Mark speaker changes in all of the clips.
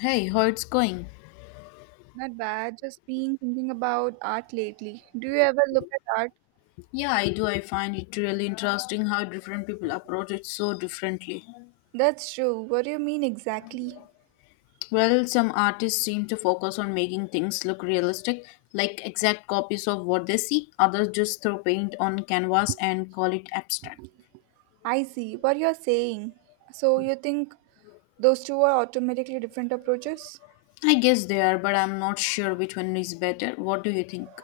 Speaker 1: Hey, how it's going?
Speaker 2: Not bad, just been thinking about art lately. Do you ever look at art?
Speaker 1: Yeah, I do. I find it really interesting how different people approach it so differently.
Speaker 2: That's true. What do you mean exactly?
Speaker 1: Well, some artists seem to focus on making things look realistic, like exact copies of what they see. Others just throw paint on canvas and call it abstract.
Speaker 2: I see what you're saying. So you think those two are automatically different approaches?
Speaker 1: I guess they are, but I'm not sure which one is better. What do you think?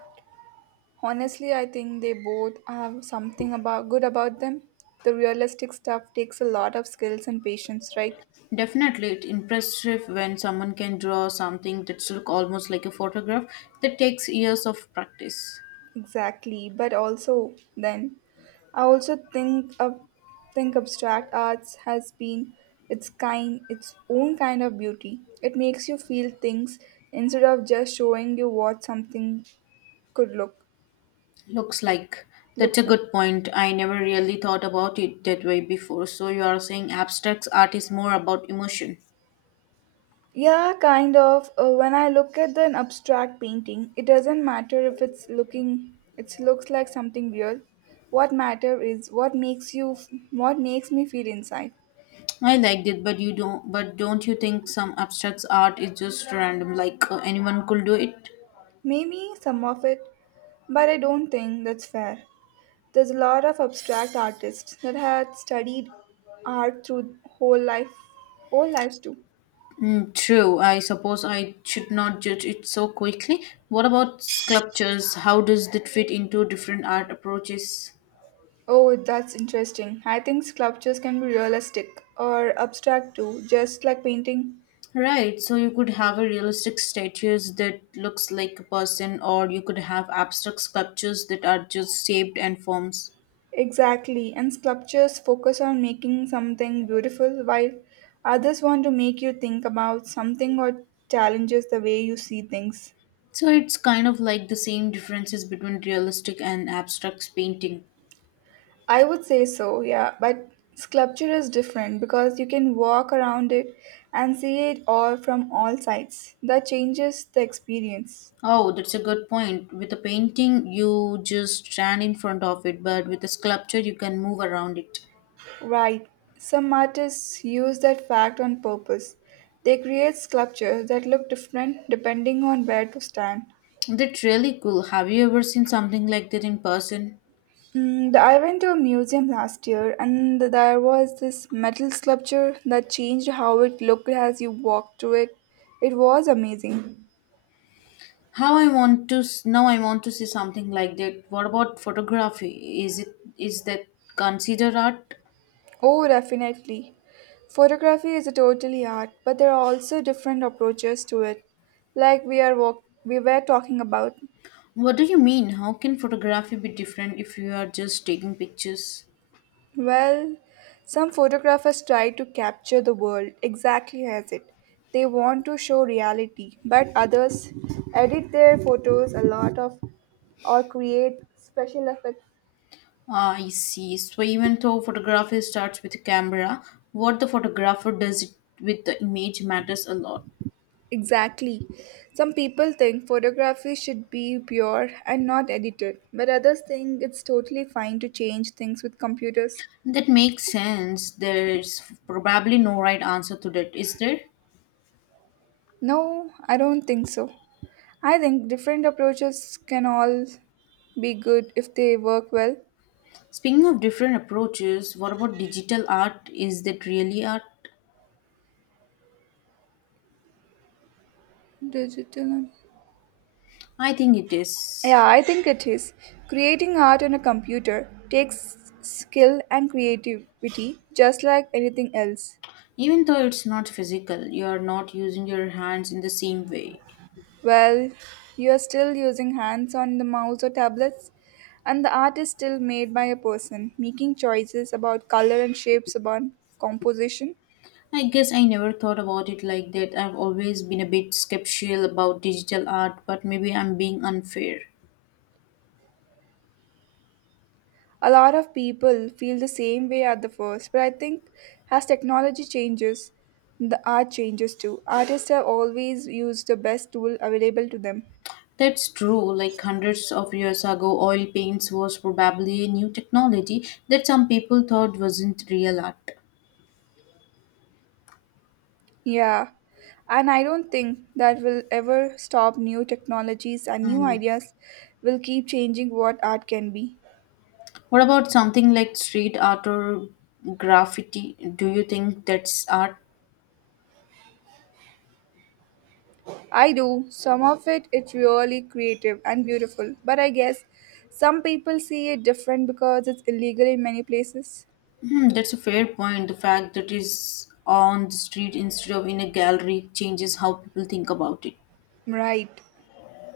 Speaker 2: Honestly, I think they both have something about good about them. The realistic stuff takes a lot of skills and patience, right?
Speaker 1: Definitely, it's impressive when someone can draw something that's look almost like a photograph that takes years of practice.
Speaker 2: Exactly, but also then I also think of think abstract arts has been its own kind of beauty. It makes you feel things instead of just showing you what something could look
Speaker 1: Looks like that's
Speaker 2: look
Speaker 1: a
Speaker 2: like.
Speaker 1: good point. I never really thought about it that way before. So you are saying abstract art is more about emotion.
Speaker 2: Yeah, kind of. When I look at an abstract painting, it doesn't matter if it looks like something real. What matter is what makes me feel inside.
Speaker 1: I liked it, but you don't. But don't you think some abstract art is just random? Like anyone could do it.
Speaker 2: Maybe some of it. But I don't think that's fair. There's a lot of abstract artists that had studied art through whole lives too.
Speaker 1: Mm, true. I suppose I should not judge it so quickly. What about sculptures? How does that fit into different art approaches?
Speaker 2: Oh, that's interesting. I think sculptures can be realistic or abstract too, just like painting.
Speaker 1: Right, so you could have a realistic statues that looks like a person, or you could have abstract sculptures that are just shaped and forms.
Speaker 2: Exactly. And sculptures focus on making something beautiful while others want to make you think about something or challenges the way you see things.
Speaker 1: So it's kind of like the same differences between realistic and abstract painting.
Speaker 2: I would say so, yeah. But sculpture is different because you can walk around it and see it all from all sides. That changes the experience.
Speaker 1: Oh, that's a good point. With a painting, you just stand in front of it, but with a sculpture, you can move around it.
Speaker 2: Right. Some artists use that fact on purpose. They create sculptures that look different depending on where to stand.
Speaker 1: That's really cool. Have you ever seen something like that in person?
Speaker 2: Mm, I went to a museum last year and there was this metal sculpture that changed how it looked as you walked through it. It was amazing.
Speaker 1: How I want to now I want to see something like that. What about photography? Is that considered art?
Speaker 2: Oh, definitely. Photography is a totally art, but there are also different approaches to it, like we were talking about.
Speaker 1: What do you mean? How can photography be different if you are just taking pictures?
Speaker 2: Well, some photographers try to capture the world exactly as it. They want to show reality, but others edit their photos a lot of or create special effects.
Speaker 1: Ah, I see. So even though photography starts with a camera, what the photographer does it with the image matters a lot.
Speaker 2: Exactly. Some people think photography should be pure and not edited, but others think it's totally fine to change things with computers.
Speaker 1: That makes sense. There's probably no right answer to that, is there?
Speaker 2: No, I don't think so. I think different approaches can all be good if they work well.
Speaker 1: Speaking of different approaches, what about digital art? Is that really art?
Speaker 2: Digital and
Speaker 1: I think it is.
Speaker 2: yeah, I think it is. Creating art on a computer takes skill and creativity just like anything else.
Speaker 1: Even though it's not physical, you are not using your hands in the same way.
Speaker 2: Well, you are still using hands on the mouse or tablets, and the art is still made by a person, making choices about color and shapes about composition.
Speaker 1: I guess I never thought about it like that. I've always been a bit skeptical about digital art, but maybe I'm being unfair.
Speaker 2: A lot of people feel the same way at the first, but I think as technology changes, the art changes too. Artists have always used the best tool available to them.
Speaker 1: That's true. Like hundreds of years ago, oil paints was probably a new technology that some people thought wasn't real art.
Speaker 2: Yeah, and I don't think that will ever stop. New technologies and new
Speaker 1: Mm.
Speaker 2: ideas will keep changing what art can be.
Speaker 1: What about something like street art or graffiti? Do you think that's art?
Speaker 2: I do. Some of it's really creative and beautiful, but I guess some people see it different because it's illegal in many places.
Speaker 1: Hmm, that's a fair point. The fact that it's on the street instead of in a gallery changes how people think about it.
Speaker 2: Right.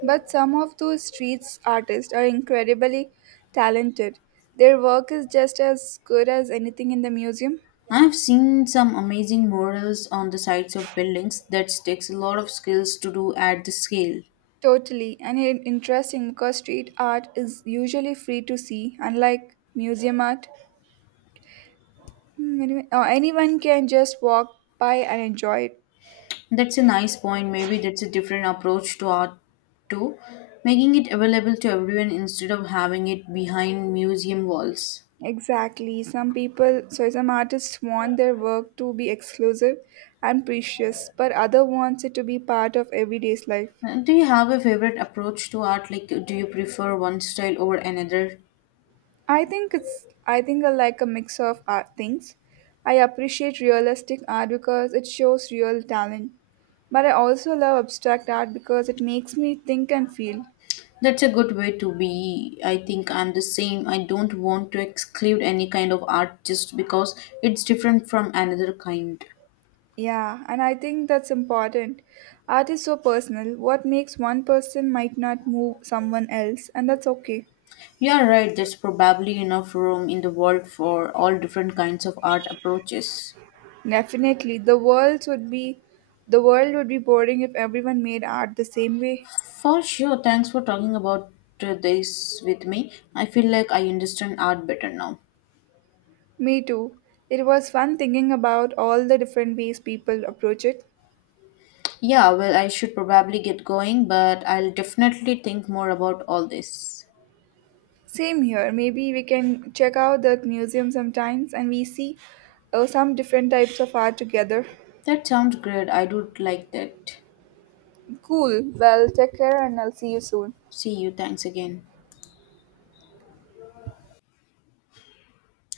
Speaker 2: But some of those street artists are incredibly talented. Their work is just as good as anything in the museum.
Speaker 1: I've seen some amazing murals on the sides of buildings that takes a lot of skills to do at the scale.
Speaker 2: Totally, and it interesting because street art is usually free to see, unlike museum art. Anyone can just walk by and enjoy it.
Speaker 1: That's a nice point. Maybe that's a different approach to art too, making it available to everyone instead of having it behind museum walls.
Speaker 2: Exactly. Some people, so some artists want their work to be exclusive and precious, but other wants it to be part of everyday's life.
Speaker 1: Do you have a favorite approach to art? Like, do you prefer one style over another?
Speaker 2: I think I like a mix of art things. I appreciate realistic art because it shows real talent, but I also love abstract art because it makes me think and feel.
Speaker 1: That's a good way to be. I think I'm the same. I don't want to exclude any kind of art just because it's different from another kind.
Speaker 2: Yeah, and I think that's important. Art is so personal. What makes one person might not move someone else, and that's okay.
Speaker 1: You're right, there's probably enough room in the world for all different kinds of art approaches.
Speaker 2: Definitely. The world would be boring if everyone made art the same way.
Speaker 1: For sure, thanks for talking about this with me. I feel like I understand art better now.
Speaker 2: Me too. It was fun thinking about all the different ways people approach it.
Speaker 1: Yeah, well, I should probably get going, but I'll definitely think more about all this.
Speaker 2: Same here. Maybe we can check out the museum sometimes and we see some different types of art together.
Speaker 1: That sounds great. I do like that.
Speaker 2: Cool. Well, take care and I'll see you soon.
Speaker 1: See you. Thanks again.